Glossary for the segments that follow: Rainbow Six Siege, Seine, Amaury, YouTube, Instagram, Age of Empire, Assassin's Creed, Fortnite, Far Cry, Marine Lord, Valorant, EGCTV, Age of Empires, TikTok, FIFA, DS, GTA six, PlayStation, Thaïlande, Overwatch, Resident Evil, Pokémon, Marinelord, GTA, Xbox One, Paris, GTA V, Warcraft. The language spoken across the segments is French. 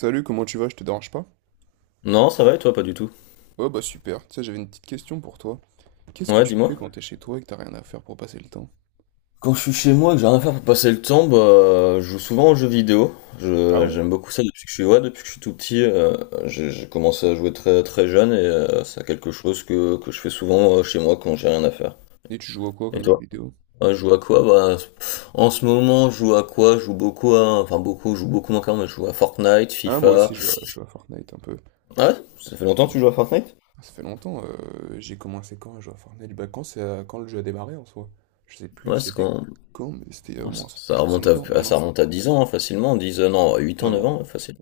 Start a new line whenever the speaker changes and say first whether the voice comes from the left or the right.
right: Salut, comment tu vas? Je te dérange pas?
left: Non, ça va et toi, pas du tout.
right: Ouais, bah super. Tu sais, j'avais une petite question pour toi. Qu'est-ce que
left: Ouais,
right: tu fais
left: dis-moi.
right: quand t'es chez toi et que t'as rien à faire pour passer le temps?
left: Quand je suis chez moi et que j'ai rien à faire pour passer le temps, bah, je joue souvent aux jeux vidéo.
right: Ah
left: Je,
right: ouais?
left: j'aime beaucoup ça depuis que je suis, ouais, depuis que je suis tout petit. J'ai commencé à jouer très, très jeune et c'est quelque chose que je fais souvent chez moi quand j'ai rien à faire.
right: Et tu joues à quoi
left: Et
right: comme jeu
left: toi?
right: vidéo?
left: Ouais, je joue à quoi? Bah, en ce moment, je joue à quoi? Je joue beaucoup à, enfin beaucoup, je joue beaucoup moins quand même, mais je joue à Fortnite,
right: Ah, moi
left: FIFA.
right: aussi, je joue à Fortnite un peu.
left: Ouais, ça fait longtemps que
right: Ouais.
left: tu joues à Fortnite?
right: Ça fait longtemps, j'ai commencé quand à jouer à Fortnite? Bah, quand, c'est, quand le jeu a démarré en soi? Je sais plus,
left: Ouais, c'est
right: c'était
left: quand,
right: quand, mais c'était il y a au
left: ouais,
right: moins
left: ça
right: plus de
left: remonte
right: 5 ans
left: à,
right: même, hein.
left: ça remonte à 10 ans, hein, facilement, 10 non, 8 ans, 9
right: Non.
left: ans, facile.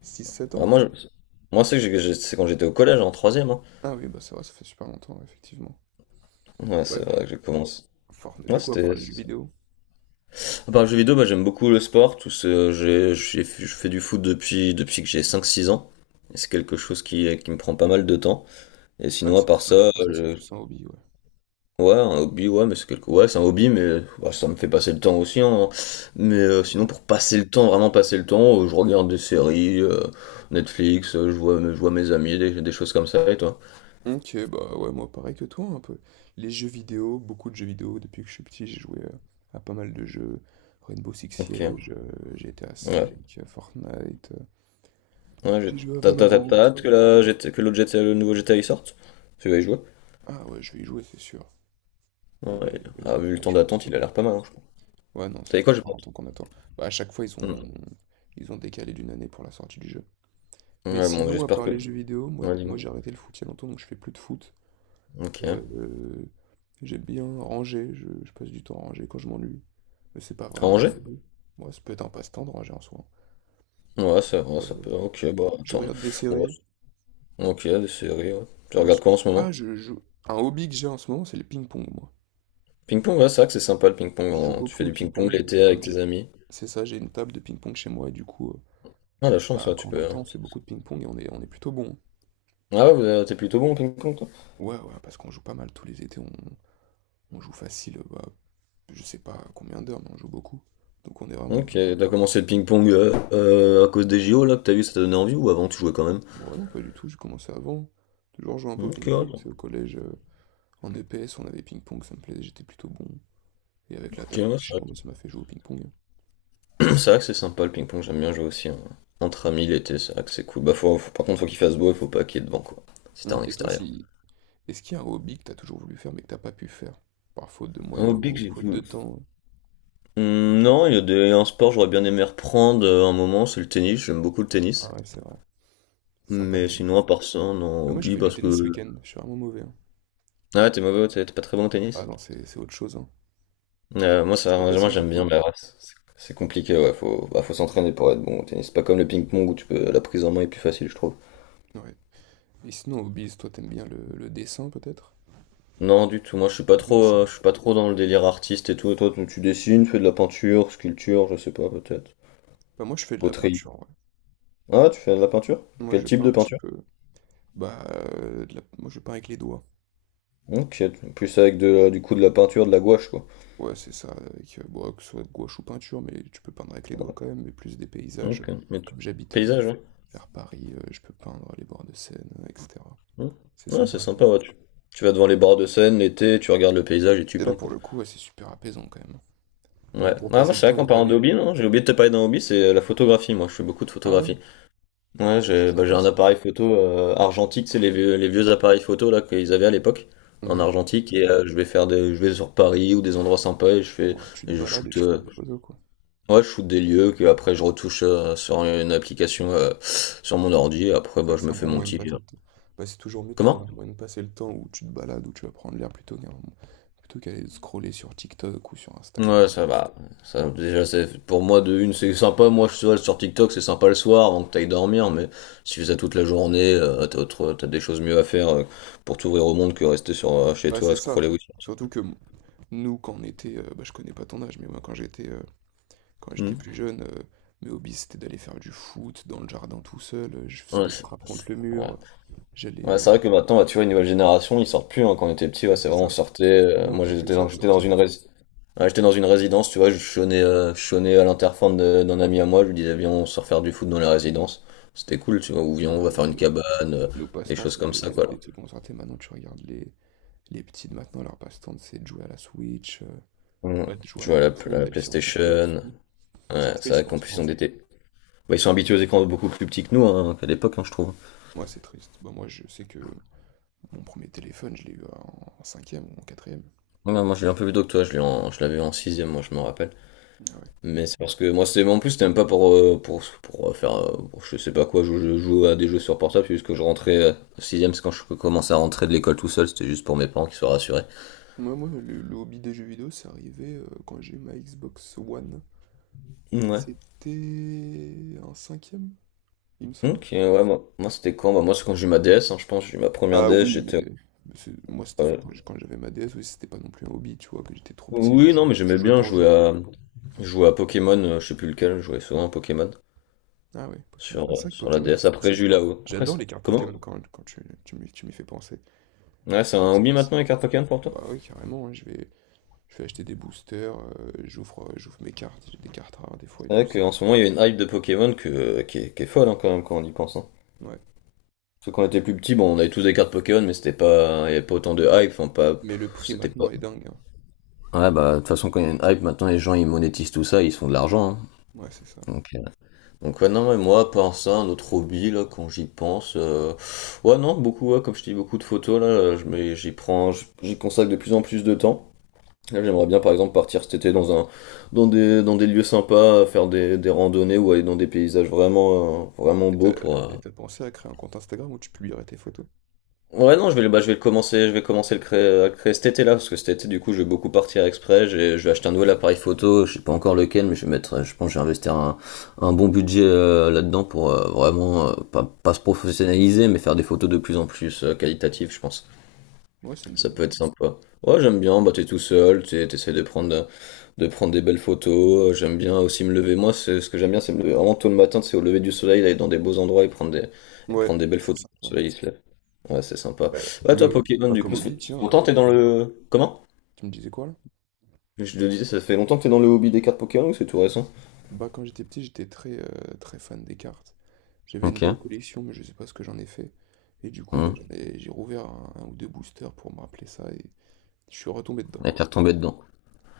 right: 6 7 ans
left: Ah, moi,
right: peut-être?
left: c'est quand j'étais au collège, en troisième, hein.
right: Ah oui, bah c'est vrai, ça fait super longtemps, effectivement.
left: Ouais,
right: Ouais,
left: c'est vrai que j'ai commencé.
right: Fortnite,
left: Ouais,
right: du coup, à part les jeux
left: c'était ça.
right: vidéo.
left: À part le jeu vidéo, bah, j'aime beaucoup le sport. Tout ce, j'ai- Je fais du foot depuis, depuis que j'ai 5-6 ans. Et c'est quelque chose qui me prend pas mal de temps. Et
right: Ouais,
left: sinon,
right: c'est
left: à
right: vrai que
left: part
right: c'est
left: ça,
right: ah, ça, c'est plus un hobby, ouais.
left: ouais, un hobby, ouais, mais ouais, c'est un hobby, mais bah, ça me fait passer le temps aussi, hein. Mais
right: C'est vrai.
left: sinon, pour passer le temps, vraiment passer le temps, je regarde des séries, Netflix, je vois mes amis, des choses comme ça, et toi?
right: Ok, bah ouais, moi pareil que toi un peu. Les jeux vidéo, beaucoup de jeux vidéo. Depuis que je suis petit, j'ai joué à pas mal de jeux. Rainbow Six
left: Ok.
right: Siege, GTA V,
left: Ouais.
right: Fortnite.
left: Ouais,
right: J'ai joué à Valorant.
left: t'as hâte que la GT que l'autre GTA, le nouveau GTA il sorte? Tu vas y jouer?
right: Ah ouais, je vais y jouer, c'est sûr. Il
left: Ouais.
right: est, il est
left: Ah, vu
right: sympa,
left: le temps
right: je pense,
left: d'attente,
right: ce
left: il a
right: jeu.
left: l'air pas mal, hein, je crois.
right: Ouais, non, ça
left: T'as dit
right: fait
left: quoi, j'ai
right: super
left: pas
right: longtemps qu'on attend. Bah, à chaque fois, ils
left: entendu.
right: ont, ils ont décalé d'une année pour la sortie du jeu.
left: Hmm.
right: Mais
left: Ouais, bon,
right: sinon, à
left: j'espère
right: part
left: que.
right: les jeux vidéo, moi,
left: Ouais,
right: moi
left: dis-moi.
right: j'ai arrêté le foot il y a longtemps, donc je fais plus de foot.
left: Ok. À
right: Euh, euh, J'aime bien ranger, je passe du temps à ranger quand je m'ennuie. Mais c'est pas vraiment un
left: Angers?
right: hobby. Moi, ça peut être un passe-temps de ranger en soi.
left: Ouais, ça
right: Voilà.
left: peut. Ok, bah,
right: Je
left: attends.
right: regarde des
left: Ouais,
right: séries.
left: ok, des séries, ouais. Tu
right: je-
left: regardes quoi en ce moment?
right: Ah, je joue. Un hobby que j'ai en ce moment, c'est le ping-pong, moi.
left: Ping-pong, ouais, c'est vrai que c'est sympa le ping-pong,
right: Je joue
left: hein. Tu fais
right: beaucoup au
left: du ping-pong
right: ping-pong.
left: l'été avec
right: Comme
left: tes
right: j'ai.
left: amis.
right: C'est ça, j'ai une table de ping-pong chez moi et du coup,
left: Ah, la chance,
right: bah,
left: ouais, tu
right: quand on a
left: peux,
right: le temps,
left: hein.
right: on fait beaucoup de ping-pong et on est plutôt bon.
left: Ah ouais, vous, t'es plutôt bon au ping-pong, toi?
right: Ouais, ouais, parce qu'on joue pas mal tous les étés, on joue facile, bah, je sais pas combien d'heures, mais on joue beaucoup. Donc on est vraiment bon.
left: Ok, t'as commencé le ping-pong à cause des JO, là, que t'as vu, ça t'a donné envie, ou avant tu jouais quand même?
right: Bon, non, pas du tout, j'ai commencé avant. Toujours jouer un peu au
left: Ok, ouais.
right: ping-pong, c'est au collège, en EPS, on avait ping-pong, ça me plaisait, j'étais plutôt bon. Et avec la
left: Ok,
right: table que
left: ouais, ça
right: j'ai, moi, ça m'a fait jouer au ping-pong.
left: c'est vrai que c'est sympa le ping-pong, j'aime bien jouer aussi, hein. Entre amis l'été, c'est vrai que c'est cool. Bah, par contre, faut qu'il fasse beau, il faut pas qu'il y ait de vent, quoi. C'était en
right: Et toi,
left: extérieur.
right: si... est-ce qu'il y a un hobby que t'as toujours voulu faire mais que t'as pas pu faire? Par faute de
left: Un
right: moyens
left: hobby que
right: ou
left: j'ai
right: faute de
left: voulu.
right: temps? Hein.
left: Hmm, non, il y a des... un sport, j'aurais bien aimé reprendre un moment, c'est le tennis, j'aime beaucoup le
right: Ah
left: tennis.
right: ouais, c'est vrai. C'est sympa le
left: Mais
right: tennis.
left: sinon, à part ça, non,
right: Mais moi, j'ai
left: hobby,
right: fait du
left: parce
right: tennis ce
left: que.
right: week-end, je suis vraiment mauvais. Hein.
left: Ah, ouais, t'es mauvais, t'es pas très bon au
right: Ah
left: tennis?
right: non, c'est autre chose, hein.
left: Moi,
right: C'est
left: ça,
right: pas
left: moi,
right: facile du
left: j'aime bien,
right: tout.
left: mais ouais, c'est compliqué, ouais, bah, faut s'entraîner pour être bon au tennis. C'est pas comme le ping-pong où tu peux, la prise en main est plus facile, je trouve.
right: Hein. Ouais. Et sinon, hobbies, toi, t'aimes bien le dessin, peut-être?
left: Non, du tout. Moi,
right: On peut dessiner
left: je suis pas trop dans le délire artiste et tout. Toi, tu dessines, tu fais de la peinture, sculpture, je sais pas, peut-être.
right: Bah, moi, je fais de la
left: Poterie.
right: peinture, ouais.
left: Ah, tu fais de la peinture?
right: Moi,
left: Quel
right: je
left: type
right: peins
left: de
right: un petit
left: peinture?
right: peu. Bah, moi je peins avec les doigts.
left: Ok, plus avec du coup de la peinture, de la gouache, quoi.
right: Ouais, c'est ça, avec, bon, que ce soit gouache ou peinture, mais tu peux peindre avec les doigts quand même, mais plus des paysages.
left: Ok,
right: Comme j'habite
left: paysage, ouais.
right: vers Paris, je peux peindre les bords de Seine, etc.
left: Hmm.
right: C'est
left: Ouais, c'est
right: sympa à
left: sympa,
right: faire.
left: ouais. Tu vas devant les bords de Seine l'été, tu regardes le paysage et tu
right: Et
left: peins,
right: là, pour
left: quoi.
right: le coup, ouais, c'est super apaisant quand même.
left: Ouais.
right: Donc pour
left: Ah, moi,
right: passer le
left: c'est vrai
right: temps, il
left: qu'en
right: n'y a pas
left: parlant de
right: mieux.
left: hobby, non, j'ai oublié de te parler d'un hobby, c'est la photographie. Moi, je fais beaucoup de
right: Ah ouais?
left: photographie. Ouais,
right: Ah, c'est
left: j'ai bah, j'ai
right: sympa
left: un
right: ça.
left: appareil photo argentique, c'est les vieux appareils photo là qu'ils avaient à l'époque en
right: Ouais.
left: argentique et je vais sur Paris ou des endroits sympas et je fais
right: Ouais, tu te
left: et je
right: balades et
left: shoot
right: tu prends des photos, quoi.
left: ouais, je shoot des lieux que après je retouche sur une application sur mon ordi et après
right: C'est
left: bah
right: vrai que
left: je
right: c'est
left: me
right: un
left: fais
right: bon
left: mon
right: moyen de
left: petit
right: passer le temps. Bah, c'est toujours mieux de trouver
left: Comment?
right: un moyen de passer le temps où tu te balades, où tu vas prendre l'air plutôt qu'aller scroller sur TikTok ou sur Instagram.
left: Ouais, ça va. Ça, déjà, c'est, pour moi, de une, c'est sympa. Moi, je suis sur TikTok, c'est sympa le soir avant que t'ailles dormir, mais si tu fais ça toute la journée, t'as des choses mieux à faire pour t'ouvrir au monde que rester chez
right: Ouais,
left: toi à
right: c'est ça.
left: scroller. Oui.
right: Surtout que nous, quand on était, bah, je connais pas ton âge, mais moi, quand j'étais plus jeune, mes hobbies, c'était d'aller faire du foot dans le jardin tout seul. Je faisais
left: Ouais,
right: des frappes contre le
left: ouais.
right: mur. J'allais.
left: Ouais, c'est vrai que maintenant, bah, tu vois, une nouvelle génération, ils sortent plus, hein. Quand on était petit, ouais,
right: Ouais,
left: c'est
right: c'est
left: vraiment on
right: ça.
left: sortait.
right: Nous, on
left: Moi,
right: faisait que ça de
left: j'étais dans
right: sortir.
left: j'étais dans une résidence, tu vois, je chonnais à l'interphone d'un ami à moi. Je lui disais, viens, on sort faire du foot dans la résidence. C'était cool, tu vois. Ou viens,
right: Voilà,
left: on va
right: nos,
left: faire une
right: nos-
left: cabane, euh,
right: nos
left: des
right: passe-temps,
left: choses comme
right: c'était
left: ça, quoi, là.
right: c'était de se concentrer. Maintenant, tu regardes les petits de maintenant, leur passe-temps, c'est de jouer à la Switch,
left: Mm.
right: ouais, de jouer
left: Je
right: à la
left: vois la,
right: console,
left: la
right: d'aller sur TikTok et
left: PlayStation.
right: tout. C'est
left: Ouais, c'est vrai
right: triste en
left: qu'en plus,
right: soi.
left: ils
right: Hein.
left: ont bah, ils sont habitués aux écrans beaucoup plus petits que nous, hein, qu'à l'époque, hein, je trouve.
right: Moi, c'est triste. Bah, moi, je sais que mon premier téléphone, je l'ai eu en cinquième ou en quatrième.
left: Ouais, moi, je l'ai un peu plus tôt que toi. Je l'avais en sixième, moi, je me rappelle.
right: Ah ouais.
left: Mais c'est parce que moi, c'était en plus, c'était même pas pour, pour faire. Pour je sais pas quoi, je jouais à des jeux sur portable, c'est juste que je rentrais au 6 c'est quand je commençais à rentrer de l'école tout seul, c'était juste pour mes parents qui soient rassurés.
right: Moi, moi, le hobby des jeux vidéo, c'est arrivé quand j'ai eu ma Xbox One.
left: Ouais.
right: C'était un cinquième, il me semble.
left: Ok, ouais, moi c'était quand? Bah, moi, c'est quand j'ai eu ma DS, hein, je pense, j'ai eu ma première
right: Ah
left: DS,
right: oui,
left: j'étais.
right: mais, moi, c'était
left: euh,
right: quand j'avais ma DS, oui, c'était pas non plus un hobby, tu vois, que j'étais trop petit, je
left: Oui, non,
right: jouais,
left: mais
right: je
left: j'aimais
right: jouais
left: bien
right: pour jouer.
left: jouer à Pokémon, je sais plus lequel, je jouais souvent à Pokémon
right: Ah ouais, Pokémon. Ah, c'est vrai que
left: sur la
right: Pokémon,
left: DS.
right: c'est...
left: Après, j'ai
right: c'est-
left: eu là-haut. Après,
right: J'adore les cartes
left: comment?
right: Pokémon quand tu m'y fais penser.
left: Ouais, c'est
right: Donc,
left: un
right: c'est-
left: hobby
right: c'est-
left: maintenant les cartes Pokémon pour toi?
right: Bah oui, carrément, hein, je vais acheter des boosters, j'ouvre mes cartes, j'ai des cartes rares des fois et
left: C'est
right: tout.
left: vrai qu'en ce moment, il y a une hype de Pokémon qui est folle, hein, quand même quand on y pense, hein.
right: Ouais.
left: Parce que quand on était plus petit, bon, on avait tous des cartes Pokémon, mais c'était pas, il y avait pas autant de hype, enfin, pas,
right: Mais le
left: pff,
right: prix
left: c'était pas.
right: maintenant est dingue, hein.
left: Ouais, bah, de toute façon, quand il y a une hype, maintenant, les gens, ils monétisent tout ça, ils se font de l'argent, hein.
right: Ouais, c'est ça.
left: Donc, euh, donc, ouais, non, mais moi, par ça, un autre hobby, là, quand j'y pense, ouais, non, beaucoup, ouais, comme je dis, beaucoup de photos, là, j'y prends, j'y consacre de plus en plus de temps. Là, j'aimerais bien, par exemple, partir cet été dans des lieux sympas, des randonnées ou aller dans des paysages vraiment
right: Et
left: beaux
right: t'as
left: pour,
right: et t'as pensé à créer un compte Instagram où tu publierais tes photos?
left: Ouais, non, je vais, bah, je vais commencer le créer, à le créer cet été-là, parce que cet été, du coup, je vais beaucoup partir exprès, je vais acheter un nouvel appareil photo, je sais pas encore lequel, mais je vais mettre, je pense, que je vais investir un bon budget là-dedans pour vraiment, pas se professionnaliser, mais faire des photos de plus en plus qualitatives, je pense.
right: Ouais, c'est une
left: Ça
right: bonne
left: peut
right: idée.
left: être sympa. Ouais, j'aime bien, bah, t'es tout seul, t'essaies de prendre, de prendre des belles photos. J'aime bien aussi me lever. Moi, ce que j'aime bien, c'est me lever vraiment tôt le matin, c'est au lever du soleil, aller dans des beaux endroits et
right: Hein.
left: et
right: Ouais,
left: prendre des belles
right: c'est
left: photos. Quand le
right: sympa.
left: soleil, il se lève. Ouais, c'est sympa.
right: Ouais,
left: Ouais, toi, Pokémon,
right: bah,
left: du
right: comme
left: coup, ça fait
right: hobby,
left: ça
right: tiens,
left: fait longtemps que t'es dans
right: oui,
left: le... Comment?
right: tu me disais quoi là?
left: Je te disais, ça fait longtemps que t'es dans le hobby des cartes Pokémon ou c'est tout récent?
right: Bah, quand j'étais petit, j'étais très, très fan des cartes. J'avais une
left: Ok.
right: belle collection, mais je sais pas ce que j'en ai fait. Et du coup, bah,
left: Mmh.
right: j'ai rouvert un ou deux boosters pour me rappeler ça et je suis retombé dedans,
left: Et
right: quoi.
left: t'es retombé dedans.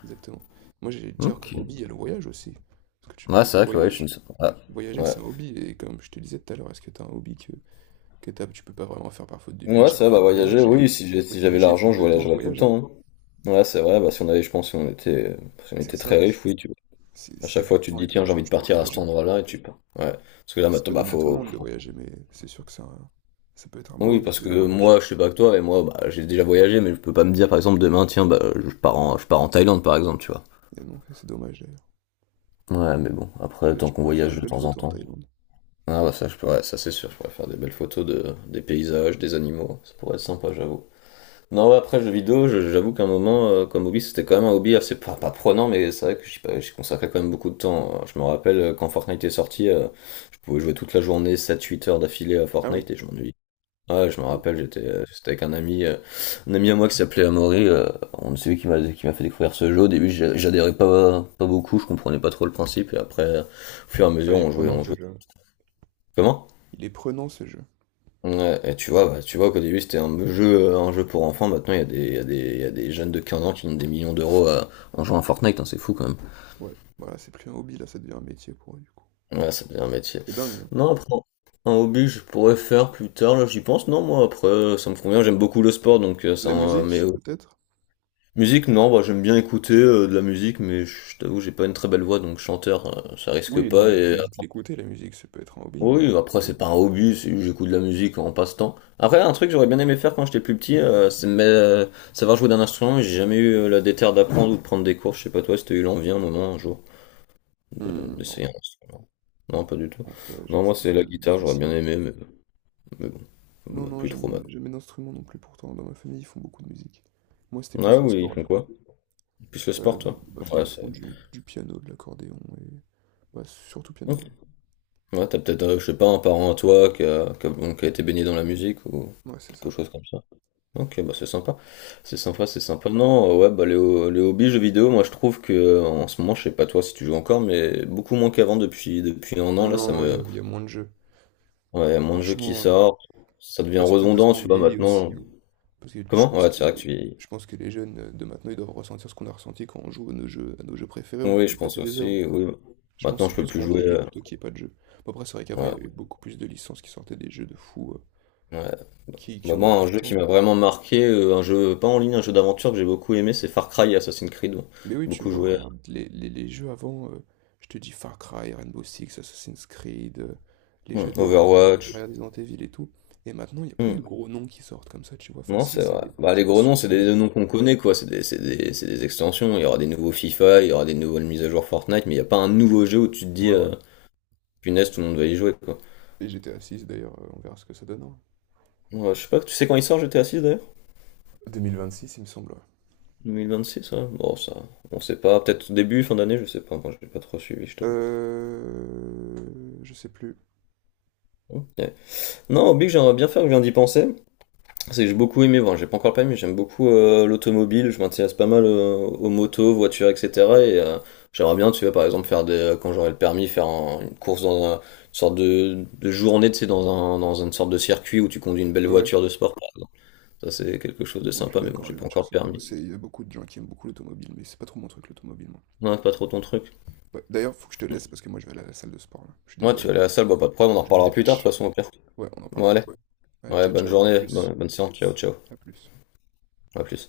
right: Exactement. Moi, j'allais te dire,
left: Ok.
right: comme hobby, il y a le voyage aussi. Parce que tu
left: Ouais,
right: parles
left: c'est
right: de
left: vrai que ouais, je ne
right: voyage.
left: sais pas.
right: Voyager,
left: Ouais.
right: c'est un hobby. Et comme je te disais tout à l'heure, est-ce que t'as un hobby tu peux pas vraiment faire par faute de
left: Ouais,
right: budget. Bah,
left: ça, bah
right: le
left: voyager,
right: voyage
left: oui,
right: est faute
left: si
right: de
left: j'avais
right: budget,
left: l'argent,
right: faute
left: je
right: de temps, le
left: voyagerais tout le
right: voyage. Hein.
left: temps. Hein. Ouais, c'est vrai, bah si on avait, je pense, si on était, si on
right: C'est
left: était très
right: ça.
left: riche, oui.
right: Si,
left: À
right: si t'as
left: chaque
right: du
left: fois, tu te
right: temps et
left: dis,
right: de
left: tiens, j'ai
right: l'argent,
left: envie de
right: tu peux
left: partir à cet
right: voyager.
left: endroit-là, et tu pars. Ouais. Parce que là,
right: C'est
left: maintenant,
right: pas
left: bah,
right: donné à tout le
left: faut...
right: monde de
left: faut-
right: voyager, mais c'est sûr que c'est ça peut être un beau
left: Oui,
right: hobby,
left: parce
right: c'est le
left: que
right: voyage.
left: moi, je sais pas que toi, et moi, bah, j'ai déjà voyagé, mais je peux pas me dire, par exemple, demain, tiens, bah, je pars en Thaïlande, par exemple, tu vois.
right: Et non, c'est dommage d'ailleurs.
left: Ouais, mais bon,
right: Parce
left: après,
right: que là,
left: tant
right: tu
left: qu'on
right: pourrais faire de
left: voyage de
right: belles
left: temps en
right: photos en
left: temps.
right: Thaïlande.
left: Ah, bah, ça, je pourrais, ça, c'est sûr, je pourrais faire des belles photos des paysages, des animaux. Ça pourrait être sympa, j'avoue. Non, ouais, après jeux vidéo, j'avoue qu'à un moment, comme hobby, c'était quand même un hobby assez pas prenant, mais c'est vrai que j'y pas- j'y consacrais quand même beaucoup de temps. Je me rappelle quand Fortnite est sorti, je pouvais jouer toute la journée, sept-huit heures d'affilée à
right: Ah oui.
left: Fortnite et je m'ennuyais. Ouais, je me rappelle,
right: Beaucoup.
left: j'étais avec un ami à moi qui s'appelait Amaury, on c'est lui qui m'a fait découvrir ce jeu. Au début, j'adhérais pas beaucoup, je comprenais pas trop le principe, et après, au fur et à mesure,
right: Ouais, il est prenant
left: on
right: ce
left: jouait.
right: jeu.
left: Comment?
right: Il est prenant ce jeu.
left: Ouais, et tu vois, bah, tu vois qu'au début c'était un jeu pour enfants, maintenant il y a des jeunes de 15 ans qui ont des millions d'euros en jouant à Fortnite, hein, c'est fou quand même.
right: Ouais. Voilà, c'est plus un hobby, là, ça devient un métier pour eux, du coup.
left: Ouais, ça devient un métier.
right: C'est dingue. Hein.
left: Non, après, un hobby je pourrais faire plus tard, là j'y pense. Non, moi après ça me convient, j'aime beaucoup le sport donc ça,
right: La
left: mais
right: musique, peut-être?
left: musique, non, bah, j'aime bien écouter de la musique, mais je t'avoue, j'ai pas une très belle voix donc chanteur, ça risque
right: Oui, non,
left: pas.
right: mais la
left: Et
right: musique, l'écouter, la musique, ça peut être un hobby. Hein.
left: oui, après
right: C'est-
left: c'est pas un hobby, c'est- j'écoute de la musique en passe-temps. Après, un truc que j'aurais bien aimé faire quand j'étais plus petit, savoir jouer d'un instrument, mais j'ai jamais eu la déterre d'apprendre ou de prendre des cours. Je sais pas toi si t'as eu l'envie un moment, un jour, de-
right: Hmm,
left: d'essayer un instrument. Non, pas du tout.
right: En fait, j'ai
left: Non,
right: une
left: moi c'est
right: famille
left: la guitare, j'aurais bien
right: musicienne.
left: aimé, mais bon,
right: Non,
left: bah,
right: non,
left: plus
right: jamais,
left: trop mal.
right: jamais d'instrument non plus. Pourtant, dans ma famille, ils font beaucoup de musique. Moi, c'était plus
left: Ah
right: le
left: oui, ils
right: sport, du
left: font
right: coup.
left: quoi? Plus le
right: Euh,
left: sport,
right: dans,
left: toi?
right: dans ma
left: Ouais,
right: famille, ils font
left: c'est...
right: du piano, de l'accordéon et. Bah, surtout
left: Ok.
right: piano.
left: Ouais, t'as peut-être, je sais pas, un parent à toi qui a, bon, qui a été baigné dans la musique ou
right: Ouais, c'est
left: quelque
right: ça.
left: chose comme ça. Ok, bah c'est sympa. C'est sympa, c'est sympa. Non, ouais, bah les hobbies jeux vidéo, moi je trouve que en ce moment, je sais pas toi si tu joues encore, mais beaucoup moins qu'avant depuis 1 an là, ça
right: Non, il y,
left: me
right: a il y a moins de jeux.
left: ouais, y a moins de jeux qui
right: Franchement,
left: sortent, ça devient
right: bah, c'est peut-être parce
left: redondant,
right: qu'on
left: tu vois
right: vieillit aussi.
left: maintenant.
right: Hein. Parce que je
left: Comment?
right: pense
left: Ouais,
right: que,
left: c'est vrai que tu vieillis.
right: je pense que les jeunes de maintenant, ils doivent ressentir ce qu'on a ressenti quand on joue à nos jeux, préférés. On
left: Oui,
right: peut
left: je
right: y
left: pense
right: passer des heures.
left: aussi. Oui.
right: Je pense que
left: Maintenant,
right: c'est
left: je peux
right: plus
left: plus
right: qu'on
left: jouer.
right: vieillit
left: Euh,
right: plutôt qu'il n'y ait pas de jeu. Bon, après, c'est vrai qu'avant, il y avait
left: ouais,
right: beaucoup plus de licences qui sortaient des jeux de fous. euh,
left: ouais.
right: qui, qui
left: Bah
right: ont
left: moi,
right: marqué
left: un
right: le
left: jeu qui
right: temps.
left: m'a vraiment marqué, un jeu pas en ligne, un jeu d'aventure que j'ai beaucoup aimé, c'est Far Cry et Assassin's Creed.
right: Mais oui, tu
left: Beaucoup
right: vois,
left: joué.
right: regarde, les jeux avant, je te dis Far Cry, Rainbow Six, Assassin's Creed, les
left: Hmm,
right: jeux d'or,
left: Overwatch.
right: Resident Evil et tout. Et maintenant, il n'y a plus de
left: Hmm.
right: gros noms qui sortent comme ça, tu vois. Enfin,
left: Non,
right: si,
left: c'est
right: c'est
left: vrai.
right: des,
left: Bah, les
right: c'est des
left: gros noms, c'est
right: suites, mais.
left: des noms qu'on connaît, quoi. C'est des extensions. Il y aura des nouveaux FIFA, il y aura des nouvelles mises à jour Fortnite, mais il n'y a pas un nouveau jeu où tu te dis,
right: Ouais, voilà.
left: punaise, tout le monde va y jouer, quoi.
right: Et GTA 6 d'ailleurs, on verra ce que ça donne. Hein.
left: Ouais, je sais pas, tu sais quand il sort GTA 6 d'ailleurs? Six d'ailleurs?
right: 2026, il me semble, ouais.
left: 2026, ouais. Bon, ça, on sait pas. Peut-être début, fin d'année, je sais pas. Moi, j'ai pas trop suivi, je t'avoue.
right: Je sais plus.
left: Ok. Non, Oblique, j'aimerais bien faire, je viens d'y penser. C'est que j'ai beaucoup aimé, bon, j'ai pas encore le permis, mais j'aime beaucoup l'automobile, je m'intéresse pas mal aux motos, voitures, etc. Et j'aimerais bien, tu vois, par exemple, quand j'aurai le permis, faire une course dans une sorte de journée, tu sais, dans, un, dans une sorte de circuit où tu conduis une belle
right: Ouais.
left: voiture de sport, par exemple. Ça, c'est quelque chose de
right: Ouais, je suis
left: sympa, mais bon,
right: d'accord,
left: j'ai
right: les
left: pas
right: voitures,
left: encore
right: c'est
left: le
right: pas...
left: permis.
right: c'est- il y a beaucoup de gens qui aiment beaucoup l'automobile, mais c'est pas trop mon truc, l'automobile, moi.
left: Non, c'est pas trop ton truc.
right: Ouais. D'ailleurs, faut que je te laisse, parce que moi, je vais aller à la salle de sport, là. Je suis
left: Moi, tu
right: désolé.
left: vas aller à la salle, bah, pas de problème, on
right: Faut
left: en
right: que je me
left: reparlera plus tard, de
right: dépêche.
left: toute façon, au pire.
right: Ouais, on n'en parle
left: Bon,
right: plus.
left: allez.
right: Allez,
left: Ouais,
right: ciao,
left: bonne
right: ciao, à
left: journée,
right: plus.
left: bonne séance, ciao, ciao.
right: À plus.
left: À plus.